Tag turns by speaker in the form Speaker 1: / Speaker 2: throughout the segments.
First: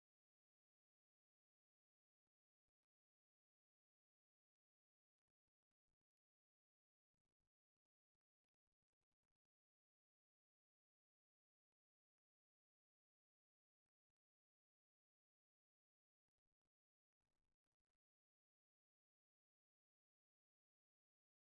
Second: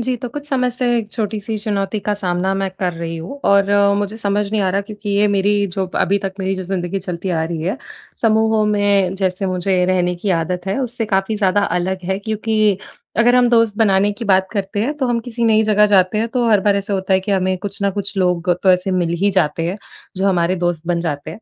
Speaker 1: जी, तो कुछ समय से 1 छोटी-सी चुनौती का सामना मैं कर रही हूँ। और अ, मुझे समझ नहीं आ रहा क्योंकि ये मेरी जो अभी तक मेरी जो ज़िंदगी चलती आ रही है समूहों में जैसे मुझे रहने की आदत है, उससे काफ़ी ज़्यादा अलग है। क्योंकि, अगर हम दोस्त बनाने की बात करते हैं। तो हम किसी नई जगह जाते हैं तो हर बार ऐसा होता है कि हमें कुछ न कुछ लोग तो ऐसे मिल ही जाते हैं। जो हमारे दोस्त बन जाते हैं।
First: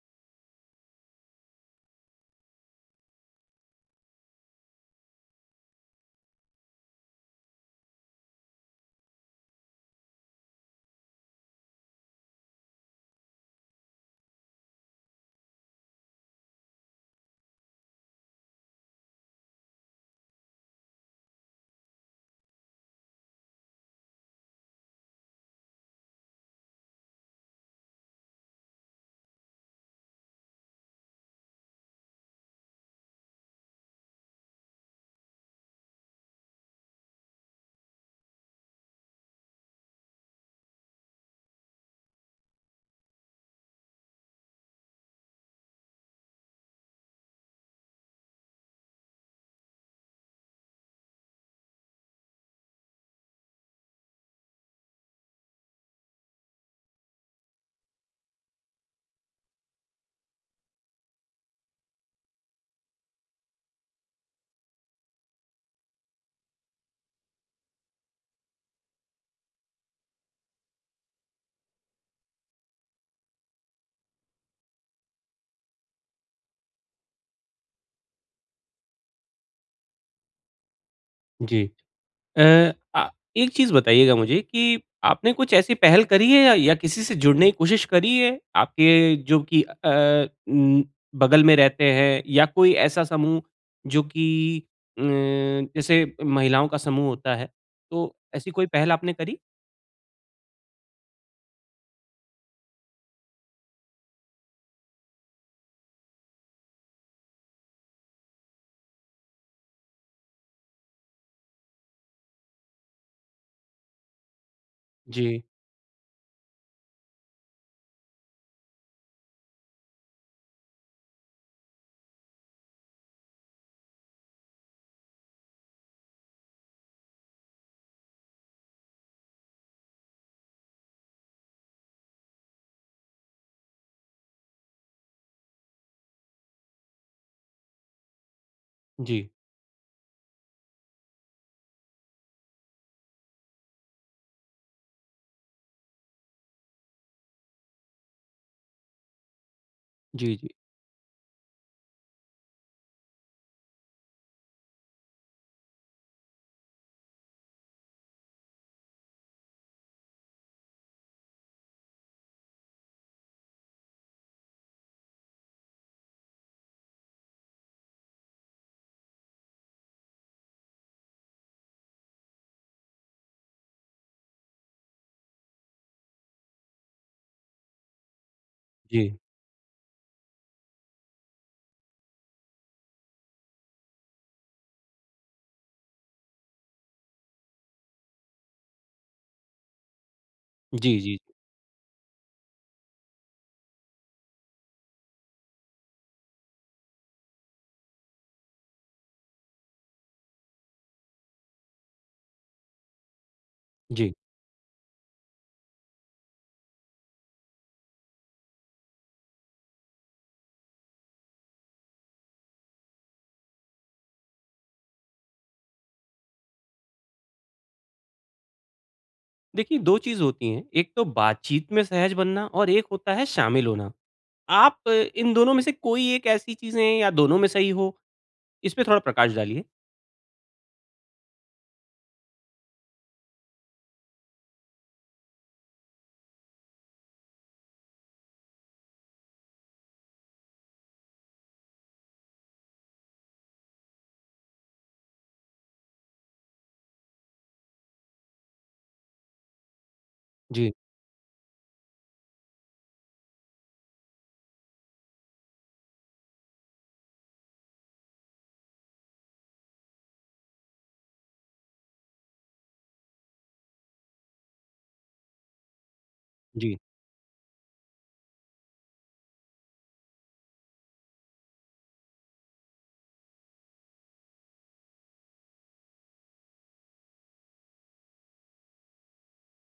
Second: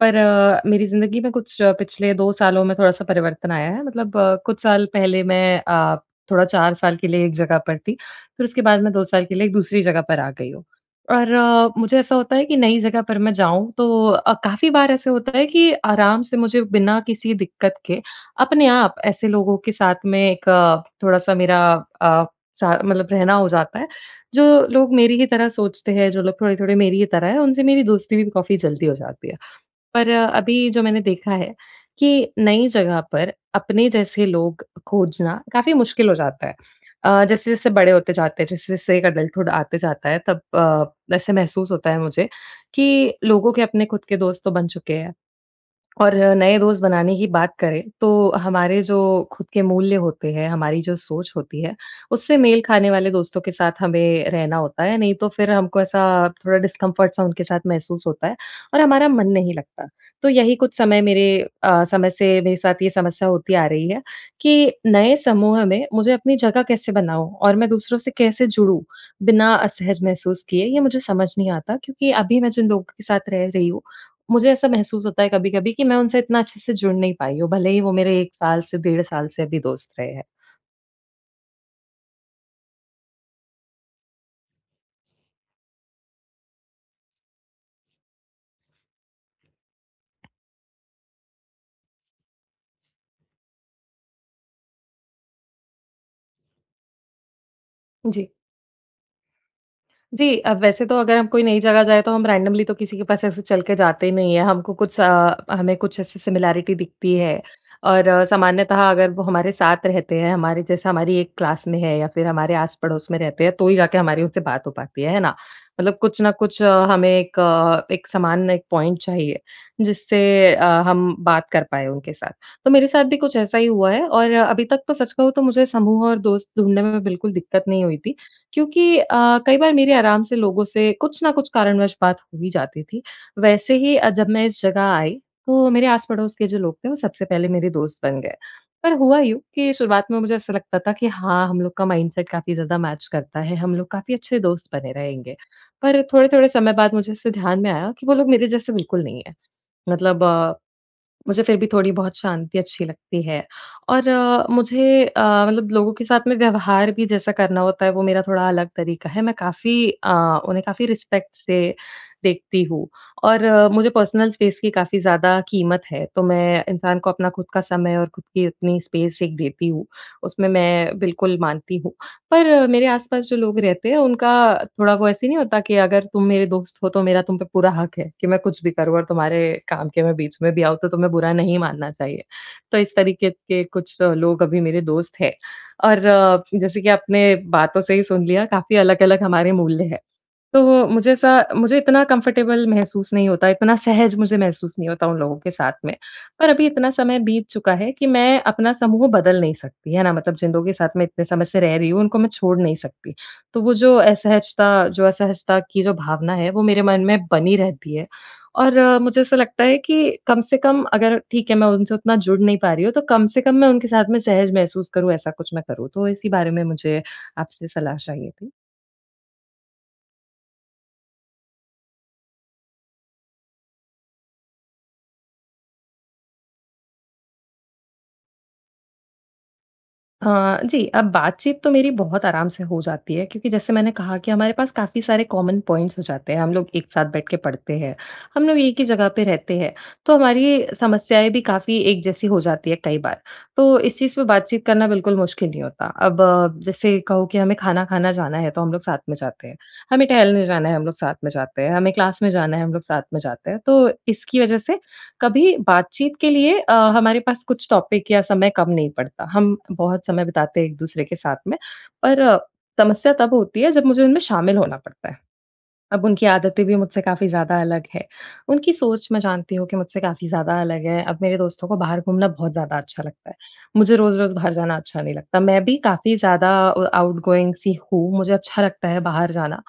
Speaker 1: पर अ, मेरी ज़िन्दगी में कुछ पिछले 2 सालों में थोड़ा-सा परिवर्तन आया है। मतलब अ, कुछ साल पहले मैं अ, थोड़ा 4 साल के लिए एक जगह पर थी। फिर उसके बाद मैं 2 साल के लिए एक दूसरी जगह पर आ गई हूँ। और अ, मुझे ऐसा होता है कि नई जगह पर मैं जाऊँ तो अ, काफ़ी बार ऐसा होता है कि आराम से मुझे बिना किसी दिक्कत के, अपने आप ऐसे लोगों के साथ में एक अ, थोड़ा-सा मेरा अ, स मतलब रहना हो जाता है। जो लोग मेरी ही तरह सोचते हैं, जो लोग थोड़े-थोड़े मेरी ही तरह हैं, उनसे मेरी दोस्ती भी काफ़ी जल्दी हो जाती है। पर अ, अभी जो मैंने देखा है कि नई जगह पर अपने जैसे लोग खोजना काफ़ी मुश्किल हो जाता है। अ, जैसे-जैसे बड़े होते जाते हैं। जैसे-जैसे एक अडल्टहुड आते जाता है। तब अ, ऐसे महसूस होता है मुझे कि लोगों के अपने ख़ुद के दोस्त तो बन चुके हैं। और अ, नए दोस्त बनाने की बात करें। तो हमारे जो ख़ुद के मूल्य होते हैं, हमारी जो सोच होती है, उससे मेल खाने वाले दोस्तों के साथ हमें रहना होता है। नहीं तो फिर हमको ऐसा थोड़ा डिस्कम्फ़र्ट सा उनके साथ महसूस होता है। और हमारा मन नहीं लगता। तो यही कुछ समय मेरे अ, समय से मेरे साथ ये समस्या होती आ रही है, कि नए समूह में मुझे अपनी जगह कैसे बनाऊँ? और मैं दूसरों से कैसे जुड़ूँ? बिना असहज महसूस किए। ये मुझे समझ नहीं आता क्योंकि अभी मैं जिन लोगों के साथ रह रही हूँ, मुझे ऐसा महसूस होता है कभी-कभी कि मैं उनसे इतना अच्छे से जुड़ नहीं पाई हूँ। भले ही वो मेरे 1 साल से डेढ़ साल से भी दोस्त रहे हैं।
Speaker 2: जी। एय अ, एक चीज़ बताइएगा मुझे कि आपने कुछ ऐसी पहल करी है या किसी से जुड़ने की कोशिश करी है? आपके जो कि अ अ, उ बगल में रहते हैं या कोई ऐसा समूह जो कि अ, जैसे महिलाओं का समूह होता है तो
Speaker 1: जी।
Speaker 2: ऐसी कोई पहल आपने करी?
Speaker 1: जी। अ, वैसे तो अगर हम कोई नई जगह जाएँ तो हम रैंडमली तो किसी के पास ऐसे चल के जाते नहीं हैं। हमको कुछ अ, हमें कुछ ऐसी सिमिलैरिटी दिखती है और सामान्यतः अगर वो हमारे साथ रहते हैं, हमारे जैसे हमारी एक क्लास में हैं या फिर हमारे आस-पड़ोस में रहते हैं तो ही जाके हमारी उनसे बात हो पाती है, है ना?
Speaker 2: जी।
Speaker 1: मतलब कुछ न कुछ अ, हमें एक अ, एक समान एक पॉइंट चाहिए जिससे अ, हम बात कर पाएँ उनके साथ। तो मेरे साथ भी कुछ ऐसा ही हुआ है और अभी तक तो सच कहूँ तो मुझे समूह और दोस्त ढूँढ़ने में बिल्कुल दिक्कत नहीं हुई थी क्योंकि अ, कई बार मेरे आराम से लोगों से कुछ न कुछ कारणवश बात हो ही जाती थी। वैसे ही अ, जब मैं इस जगह आई तो मेरे आस-पड़ोस के जो लोग थे वो सबसे पहले मेरे दोस्त बन गए। पर हुआ
Speaker 2: जी।
Speaker 1: यूँ कि शुरुआत में मुझे ऐसा लगता था कि हाँ, हम लोग का माइंडसेट काफ़ी ज़्यादा मैच करता है, हम लोग काफ़ी अच्छे दोस्त बने रहेंगे। पर थोड़े-थोड़े समय बाद मुझे ऐसे ध्यान में आया कि वो लोग मेरे जैसे बिल्कुल नहीं हैं। मतलब
Speaker 2: जी, जी।
Speaker 1: अ, मुझे फिर भी थोड़ी बहुत शांति अच्छी लगती है और अ, मुझे अ, मतलब लोगों के साथ में व्यवहार भी जैसा करना होता है वो मेरा थोड़ा अलग तरीक़ा है, मैं काफ़ी अ, उन्हें काफ़ी रिस्पेक्ट से देखती हूँ। और मुझे पर्सनल स्पेस की काफ़ी ज़्यादा क़ीमत है, तो मैं इंसान को अपना ख़ुद का समय और ख़ुद की इतनी स्पेस एक देती हूँ, उसमें मैं बिल्कुल मानती हूँ। पर मेरे आस-पास जो लोग रहते हैं उनका थोड़ा वो ऐसे नहीं होता कि अगर तुम मेरे दोस्त हो तो मेरा तुम पे पूरा हक़ है कि मैं कुछ भी करूँ और
Speaker 2: जी।
Speaker 1: तुम्हारे काम के मैं बीच में भी आऊँ तो तुम्हें बुरा नहीं मानना चाहिए। तो इस तरीक़े के कुछ लोग अभी मेरे दोस्त हैं और जैसे कि आपने बातों से ही सुन लिया काफ़ी अलग-अलग हमारे मूल्य हैं। तो
Speaker 2: जी,
Speaker 1: मुझे
Speaker 2: जी।
Speaker 1: ऐसा मुझे इतना कंफ़र्टेबल महसूस नहीं होता, इतना सहज मुझे महसूस नहीं होता उन लोगों के साथ में। पर अभी इतना समय बीत चुका है कि मैं अपना समूह बदल नहीं सकती। है ना? मतलब जिन लोग साथ मैं इतने समय से रह रही हूँ, उनको मैं छोड़ नहीं सकती, तो वो जो
Speaker 2: जी।
Speaker 1: असहजता जो असहजता की जो भावना है वो मेरे मन में बनी रहती है। और मुझे ऐसा लगता है कि कम से कम अगर ठीक है, मैं उनसे उतना जुड़ नहीं पा रही हूँ तो कम से कम मैं उनके साथ में सहज महसूस करूँ ऐसा कुछ मैं करूँ। तो इसी बारे में मुझे आपसे सलाह चाहिए थी।
Speaker 2: देखिए, 2 चीज़ होती हैं, एक तो बातचीत में सहज बनना और एक होता है शामिल होना। आप इन दोनों में से कोई एक ऐसी चीज़ें या दोनों में सही हो, इसमें थोड़ा प्रकाश डालिए।
Speaker 1: हाँ, जी, अब बातचीत तो मेरी बहुत आराम से हो जाती है क्योंकि जैसे मैंने कहा कि हमारे पास काफ़ी सारे कॉमन पॉइंट्स हो जाते हैं, हम लोग एक साथ बैठ के पढ़ते हैं। हम लोग एक ही जगह पे रहते हैं, तो हमारी समस्याएँ भी काफ़ी एक जैसी हो जाती हैं कई बार, तो इस चीज़ पे बातचीत करना बिल्कुल मुश्किल नहीं होता। अब जैसे कहो कि हमें खाना-खाना जाना है तो हम लोग साथ में जाते हैं। हमें टहलने जाना
Speaker 2: जी।
Speaker 1: है हम लोग साथ में जाते हैं, हमें क्लास में जाना है, हम लोग साथ में जाते हैं। तो इसकी वजह से कभी बातचीत के लिए अ, हमारे पास कुछ टॉपिक या समय कम नहीं पड़ता। हम बहुत समय बिताते हैं एक-दूसरे के साथ में, पर समस्या तब होती है जब मुझे उनमें शामिल होना पड़ता है। अब उनकी आदतें भी
Speaker 2: जी।
Speaker 1: मुझसे काफ़ी ज़्यादा अलग हैं, उनकी सोच मैं जानती हूँ कि मुझसे काफ़ी ज़्यादा अलग है। अब मेरे दोस्तों को बाहर घूमना बहुत ज़्यादा अच्छा लगता है, मुझे रोज़-रोज़ बाहर जाना अच्छा नहीं लगता। मैं भी काफ़ी ज़्यादा अ, आउटगोइंग सी हूँ मुझे अच्छा लगता है बाहर जाना,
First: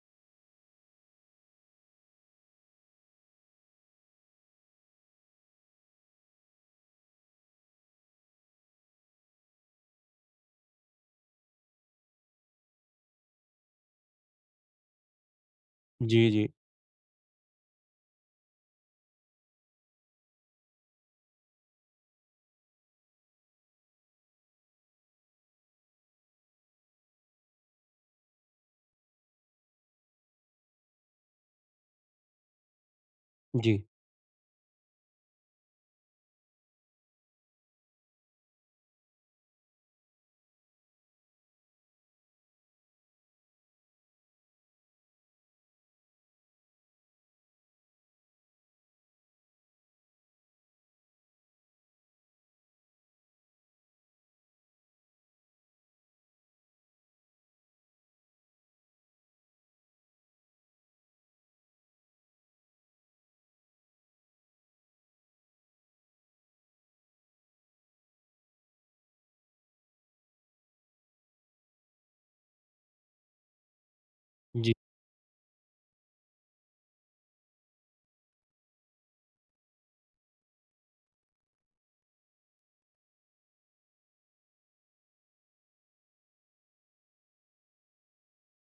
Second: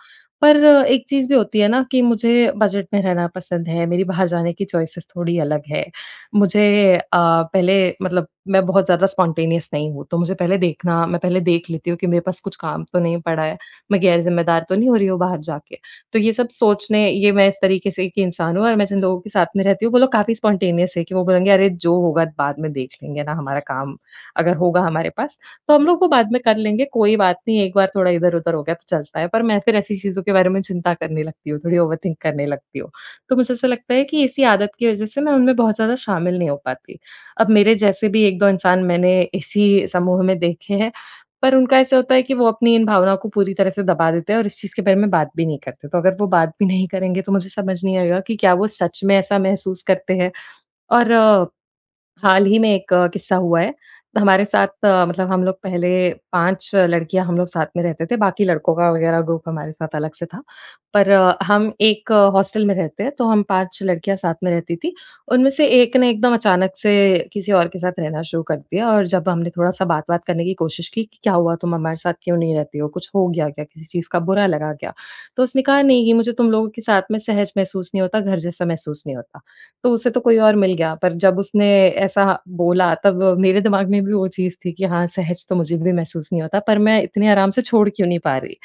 Speaker 1: पर एक चीज़ भी होती है ना कि मुझे बजट में रहना पसंद है, मेरी बाहर जाने की चॉइसेस थोड़ी अलग हैं। मुझे अ, पहले मतलब मैं बहुत ज़्यादा स्पॉन्टेनियस नहीं हूँ तो मुझे पहले देखना मैं पहले देख लेती हूँ कि मेरे पास कुछ काम तो नहीं पड़ा है, मैं गैर-ज़िम्मेदार तो नहीं हो रही हूँ बाहर जाके। तो
Speaker 2: जी,
Speaker 1: ये सब
Speaker 2: जी।
Speaker 1: सोचने ये मैं इस तरीके से एक इंसान हूँ और मैं जिन लोगों के साथ में रहती हूँ, वो लोग काफ़ी स्पॉन्टेनियस हैं कि वो बोलेंगे "अरे, जो होगा बाद में देख लेंगे ना। हमारा काम अगर होगा हमारे पास तो हम लोग वो बाद में कर लेंगे, कोई बात नहीं। एक बार थोड़ा इधर-उधर हो गया तो चलता है।" पर मैं फिर ऐसी चीज़ों के बारे में चिंता करने लगती हूँ, थोड़ी ओवरथिंक करने लगती हूँ। तो मुझे ऐसा
Speaker 2: जी।
Speaker 1: लगता है कि इसी आदत की वजह से मैं उनमें बहुत ज़्यादा शामिल नहीं हो पाती। अब मेरे जैसे भी 1-2 इंसान मैंने इसी समूह में देखे हैं, पर उनका ऐसा होता है कि वो अपनी इन भावनाओं को पूरी तरह से दबा देते हैं और इस चीज़ के बारे में बात भी नहीं करते। तो अगर वो बात भी नहीं करेंगे तो मुझे समझ नहीं आएगा कि क्या वो सच में ऐसा महसूस करते हैं, और हाल ही में एक किस्सा हुआ है हमारे साथ। मतलब हम लोग पहले 5 लड़कियाँ हम लोग साथ में रहते थे बाकी लड़कों का वग़ैरह ग्रुप हमारे साथ अलग से था। पर हम एक हॉस्टल में रहते हैं तो हम 5 लड़कियाँ साथ में रहती थीं। उनमें से एक ने एकदम अचानक से किसी और के साथ रहना शुरू कर दिया और जब हमने थोड़ा-सा बात-वात करने की कोशिश की कि, "क्या हुआ, तुम हमारे साथ क्यों नहीं रहती हो? कुछ हो गया क्या? किसी चीज़ का बुरा लगा
Speaker 2: जी।
Speaker 1: क्या?" तो उसने कहा, "नहीं, ये मुझे तुम लोगों के साथ में सहज महसूस नहीं होता, घर जैसा महसूस नहीं होता।" तो उसे तो कोई और मिल गया पर जब उसने ऐसा बोला तब मेरे दिमाग में भी वो चीज़ थी कि हाँ, सहज तो मुझे भी महसूस नहीं होता पर मैं इतने आराम से छोड़ क्यों नहीं पा रही।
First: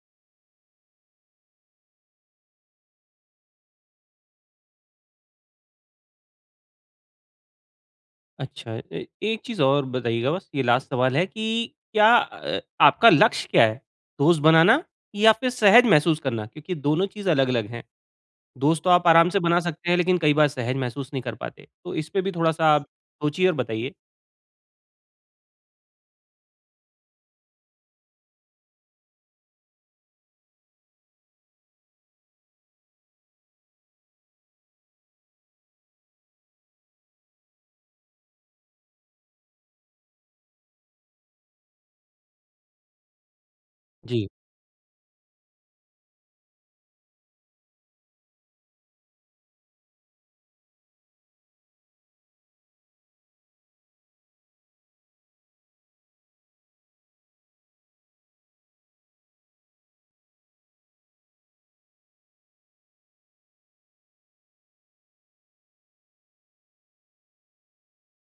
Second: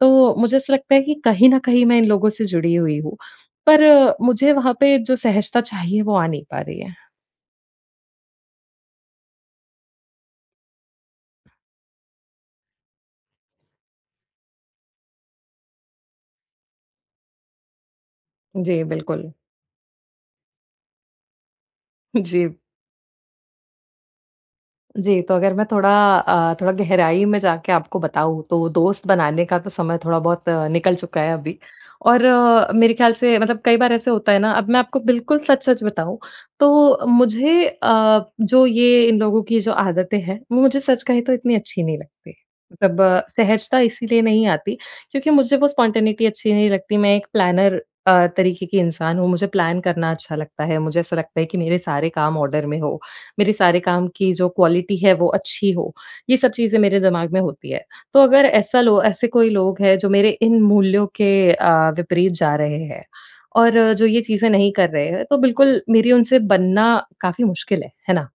Speaker 1: तो मुझे ऐसा लगता है कि कहीं न कहीं मैं इन लोगों से जुड़ी हुई हूँ, पर मुझे वहाँ पे जो सहजता चाहिए, वो आ नहीं पा रही है।
Speaker 2: अच्छा ए एक चीज़ और बताइएगा बस, ये लास्ट सवाल है कि क्या अ, आपका लक्ष्य क्या है? दोस्त बनाना या फिर सहज महसूस करना? क्योंकि दोनों चीज़ अलग-अलग हैं।
Speaker 1: जी,
Speaker 2: दोस्त तो आप
Speaker 1: बिल्कुल।
Speaker 2: आराम से बना सकते हैं, लेकिन कई बार सहज महसूस नहीं कर पाते, तो इस पे भी
Speaker 1: जी।
Speaker 2: थोड़ा-सा आप सोचिए और बताइए।
Speaker 1: जी, तो अगर मैं थोड़ा अ, थोड़ा, गहराई में जाके आपको बताऊँ, तो दोस्त बनाने का तो समय थोड़ा बहुत निकल चुका है अभी। और अ, मेरे ख्याल से मतलब कई बार ऐसे होता है ना अब मैं आपको बिल्कुल सच-सच बताऊँ, तो मुझे अ, जो ये इन लोगों की जो आदतें हैं, वो मुझे सच कहे तो इतनी अच्छी नहीं लगती। मतलब अ, सहजता इसीलिए
Speaker 2: जी।
Speaker 1: नहीं आती, क्योंकि मुझे वो स्पॉन्टेनिटी अच्छी नहीं लगती, मैं एक प्लानर अ, तरीके की इंसान हूँ। मुझे प्लान करना अच्छा लगता है। मुझे ऐसा लगता है कि मेरे सारे काम ऑर्डर में हो। मेरे सारे काम की जो क्वालिटी है वो अच्छी हो, ये सब चीज़ें मेरे दिमाग में होती है। तो अगर ऐसा लो ऐसे कोई लोग है, जो मेरे इन मूल्यों के अ, विपरीत जा रहे हैं और जो ये चीज़ें नहीं कर रहे हैं, तो बिल्कुल मेरी उनसे बनना काफ़ी मुश्किल है। है ना?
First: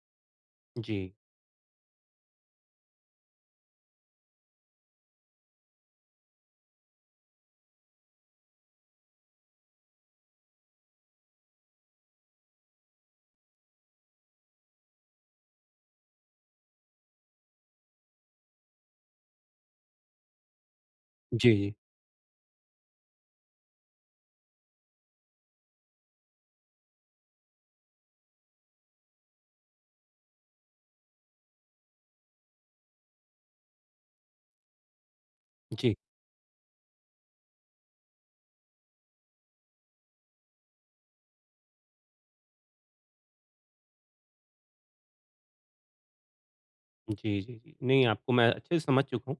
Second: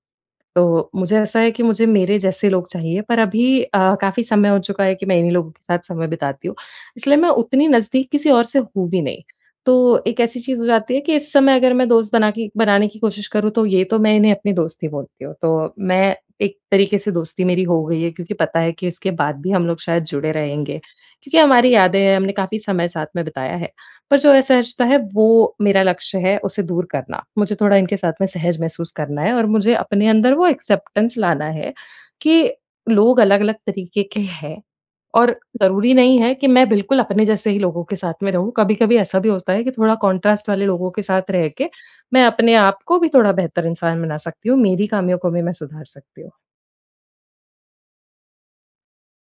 Speaker 1: तो
Speaker 2: जी।
Speaker 1: मुझे ऐसा है कि मुझे मेरे जैसे लोग चाहिए, पर अभी अ, काफ़ी समय हो चुका है कि मैं इन्हीं लोगों के साथ समय बिताती हूँ। इसलिए मैं उतनी नज़दीक किसी और से हूँ भी नहीं, तो एक ऐसी चीज़ हो जाती है कि इस समय अगर मैं दोस्त बना के बनाने की कोशिश करूँ तो, ये तो मैं इन्हें अपनी दोस्त ही बोलती हूँ। तो मैं एक तरीके से दोस्ती मेरी हो गयी है। क्योंकि पता है कि इसके बाद भी हम लोग शायद जुड़े रहेंगे। क्योंकि
Speaker 2: जी, जी।
Speaker 1: हमारी यादें हैं, हमने काफ़ी समय साथ में बिताया है, पर जो असहजता है, वो मेरा लक्ष्य है उसे दूर करना। मुझे थोड़ा इनके साथ में सहज महसूस करना है और मुझे अपने अंदर वो एक्सेप्टेंस लाना है कि लोग अलग-अलग तरीके के हैं, और ज़रूरी
Speaker 2: जी।
Speaker 1: नहीं है कि मैं बिल्कुल अपने जैसे ही लोगों के साथ में रहूँ। कभी-कभी ऐसा भी होता है कि थोड़ा कंट्रास्ट वाले लोगों के साथ रह के, मैं अपने आप को भी थोड़ा बेहतर इंसान बना सकती हूँ। मेरी ख़ामियों को भी मैं सुधार सकती हूँ।
Speaker 2: जी, जी। नहीं आपको मैं अच्छे से समझ चुका हूँ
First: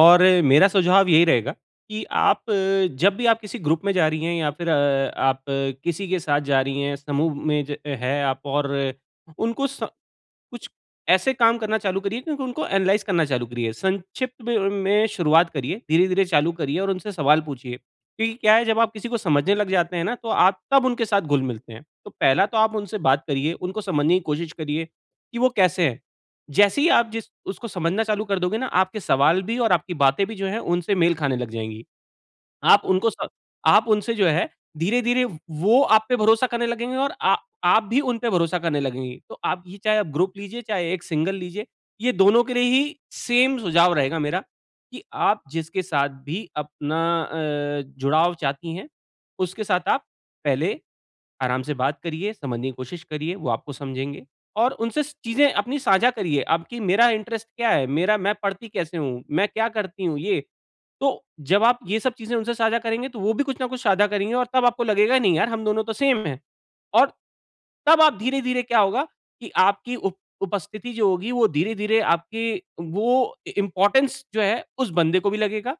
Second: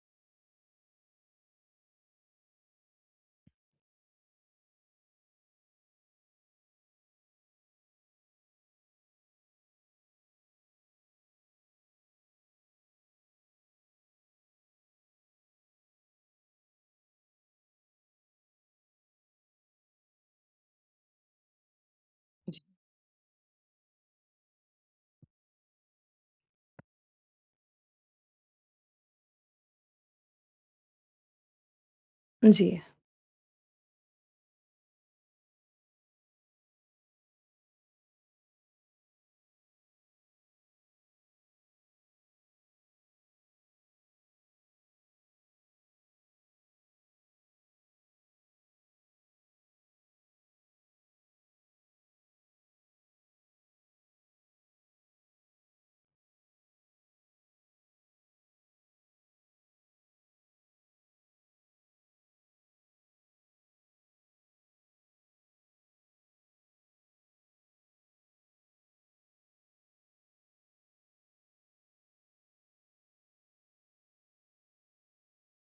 Speaker 2: और मेरा सुझाव यही रहेगा कि आप अ, जब भी आप किसी ग्रुप में जा रही हैं या फ़िर अ, आप किसी के साथ जा रही हैं समूह में ज है आप और उनको स कुछ ऐसे काम करना चालू करिए क्योंकि उनको एनालाइज़ करना चालू करिए। संक्षिप्त [unintelligible] में शुरुआत करिए धीरे-धीरे चालू करिए और उनसे सवाल पूछिए। क्योंकि क्या है जब आप किसी को समझने लग जाते हैं ना, तो आप तब उनके साथ घुल-मिलते हैं। तो पहला तो
Speaker 1: जी।
Speaker 2: आप उनसे बात करिए उनको समझने की कोशिश करिए कि वो कैसे हैं? जैसे ही आप जिस उसको समझना चालू कर दोगे न, आपके सवाल भी और आपकी बातें भी जो है उनसे मेल खाने लग जाएँगी।
Speaker 1: अ, जी।
Speaker 2: आप उनको स आप उनसे जो है धीरे-धीरे व वो आप पे भरोसा करने लगेंगे और आ आप भी उन पे भरोसा करने लगेंगी। तो आप ये चाहे ग्रुप लीजिए चाहे एक सिंगल लीजिए ये दोनों के लिए ही ग्रुप सुझाव रहेगा मेरा कि आप जिसके साथ भी अपना अ, जुड़ाव चाहती हैं उसके साथ आप पहले आराम से बात करिए समझने की कोशिश करिए वो आपको समझेंगे और उनसे चीज़ें अपनी साझा करिए। आपकी मेरा इंटरेस्ट क्या है? मेरा मैं पढ़ती कैसे हूँ? मैं क्या करती हूँ ये? तो जब आप ये सब चीज़ें उनसे साझा करेंगे तो वो भी कुछ न कुछ साझा करेंगी और तब आपको लगेगा नहीं यार हम दोनों तो सेम है। और तब आप धीरे-धीरे क्या होगा कि आपकी उप उपस्थिति जो होगी वो धीरे-धीरे आपकी वो इ इम्पोर्टेंस जो है उस बंदे को भी लगेगा।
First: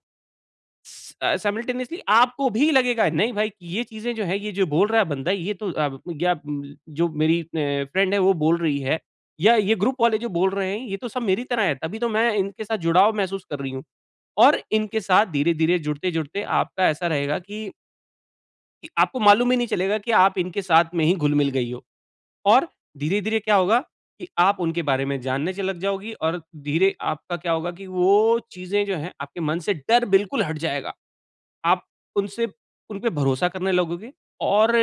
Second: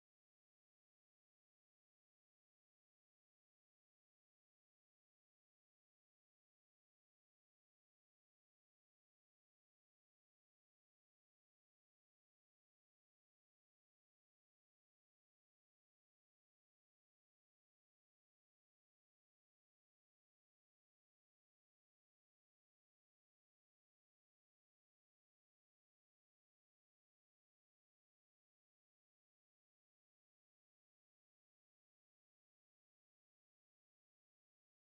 Speaker 2: अ, सायमलटेनीयस्ली आपको भी लगेगा नहीं भाई ये चीज़ें जो है ये जो बोल रहा है बंदा ये तो अ, गया अ, जो मेरी अ, फ्रेंड है वो बोल रही है या ये ग्रुप वाले जो बोल रहे हैं ये तो सब मेरी तरह है तभी तो मैं इनके साथ जुड़ाव महसूस कर रही हूँ। और इनके साथ धीरे-धीरे जुड़ते-जुड़ते आपका ऐसा रहेगा कि कि आपको मालूम भी नहीं चलेगा कि आप इनके साथ में ही घुल-मिल गई हो, और धीरे-धीरे क्या होगा, कि आप उनके बारे में जानने च लग जाओगी और धीरे आपका क्या होगा कि वो चीज़ें जो हैं आपके मन से डर बिल्कुल हट जाएगा। आप उनसे उनपे भरोसा करने लगोगे और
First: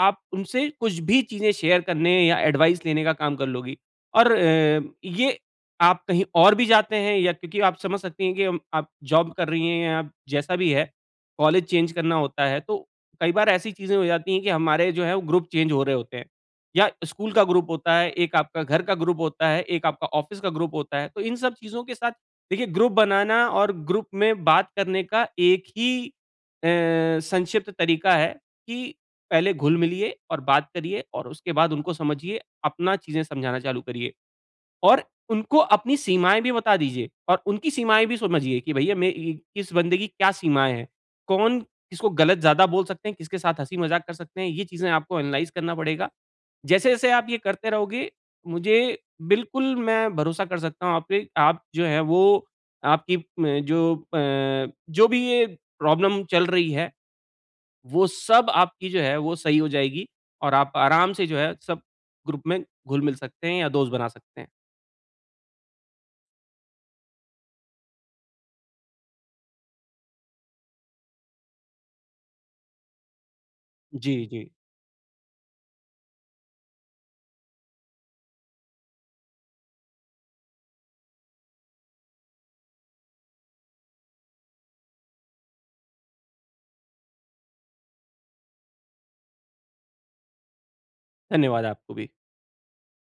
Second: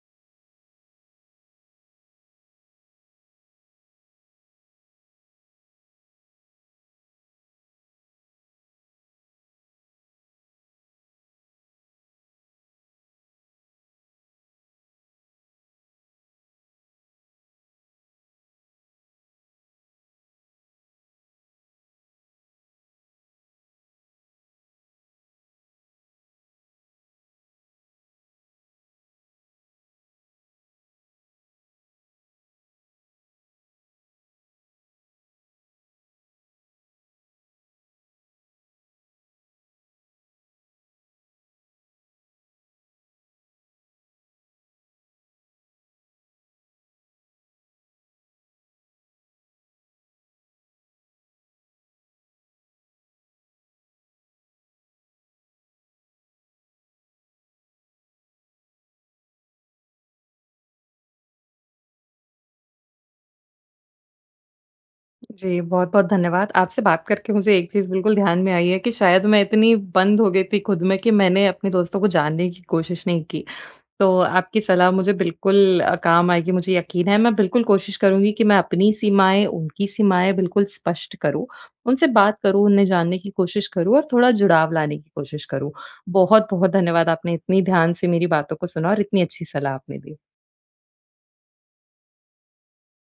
Speaker 2: आप उनसे कुछ भी चीज़ें शेयर करने या एडवाइस लेने का काम कर लोगी और अ, ये आप कहीं और भी जाते हैं या क्योंकि आप समझ सकती हैं कि अम, आप जॉब कर रही हैं या जैसा भी है। कॉलेज चेंज करना होता है तो कई बार ऐसी चीज़ें हो जाती हैं कि हमारे जो हैं वो ग्रुप चेंज हो रहे होते हैं, या स्कूल का ग्रुप होता है, एक आपका घर का ग्रुप होता है, एक आपका ऑफ़िस का ग्रुप होता है। तो इन सब चीज़ों के साथ देखिए, ग्रुप बनाना और ग्रुप में बात करने का एक ही अ, संक्षिप्त तरीका है, कि पहले घुल मिलिए और बात करिए और उसके बाद उनको समझिए, अपना चीज़ें समझाना चालू करिए। और उनको अपनी सीमाएँ भी बता दीजिए और उनकी सीमाएँ भी समझिए कि भैया, मैं इ इस बंदे की क्या सीमाएँ हैं। कौन किसको गलत ज़्यादा बोल सकते हैं, किसके साथ हँसी-मज़ाक कर सकते हैं, ये चीज़ें आपको एनालाइज़ करना पड़ेगा। जैसे-जैसे आप ये करते रहोगे, मुझे बिल्कुल मैं भरोसा कर सकता हूँ आप पे, आप जो हैं वो आपकी म जो अ, जो भी ये प्रॉब्लम चल रही है, वो सब आपकी जो है, वो सही हो जाएगी और आप आराम से जो हैं सब ग्रुप में घुल-मिल सकते हैं या दोस्त बना सकते हैं।
Speaker 1: जी, बहुत-बहुत धन्यवाद। आपसे बात करके मुझे एक चीज़ बिल्कुल ध्यान में आई है कि शायद मैं इतनी बंद हो गई थी खुद में, कि मैंने अपने दोस्तों को जानने की कोशिश नहीं की। तो
Speaker 2: जी, जी
Speaker 1: आपकी सलाह मुझे बिल्कुल अ, काम आएगी मुझे यकीन है, मैं बिल्कुल कोशिश करूँगी कि मैं अपनी सीमाएँ, उनकी सीमाएँ बिल्कुल स्पष्ट करूँ, उनसे बात करूँ, उन्हें जानने की कोशिश करूँ और थोड़ा जुड़ाव लाने की कोशिश करूँ। बहुत-बहुत धन्यवाद आपने इतनी ध्यान से मेरी बातों को सुना और इतनी अच्छी सलाह आपने दी।
Speaker 2: धन्यवाद आपको भी।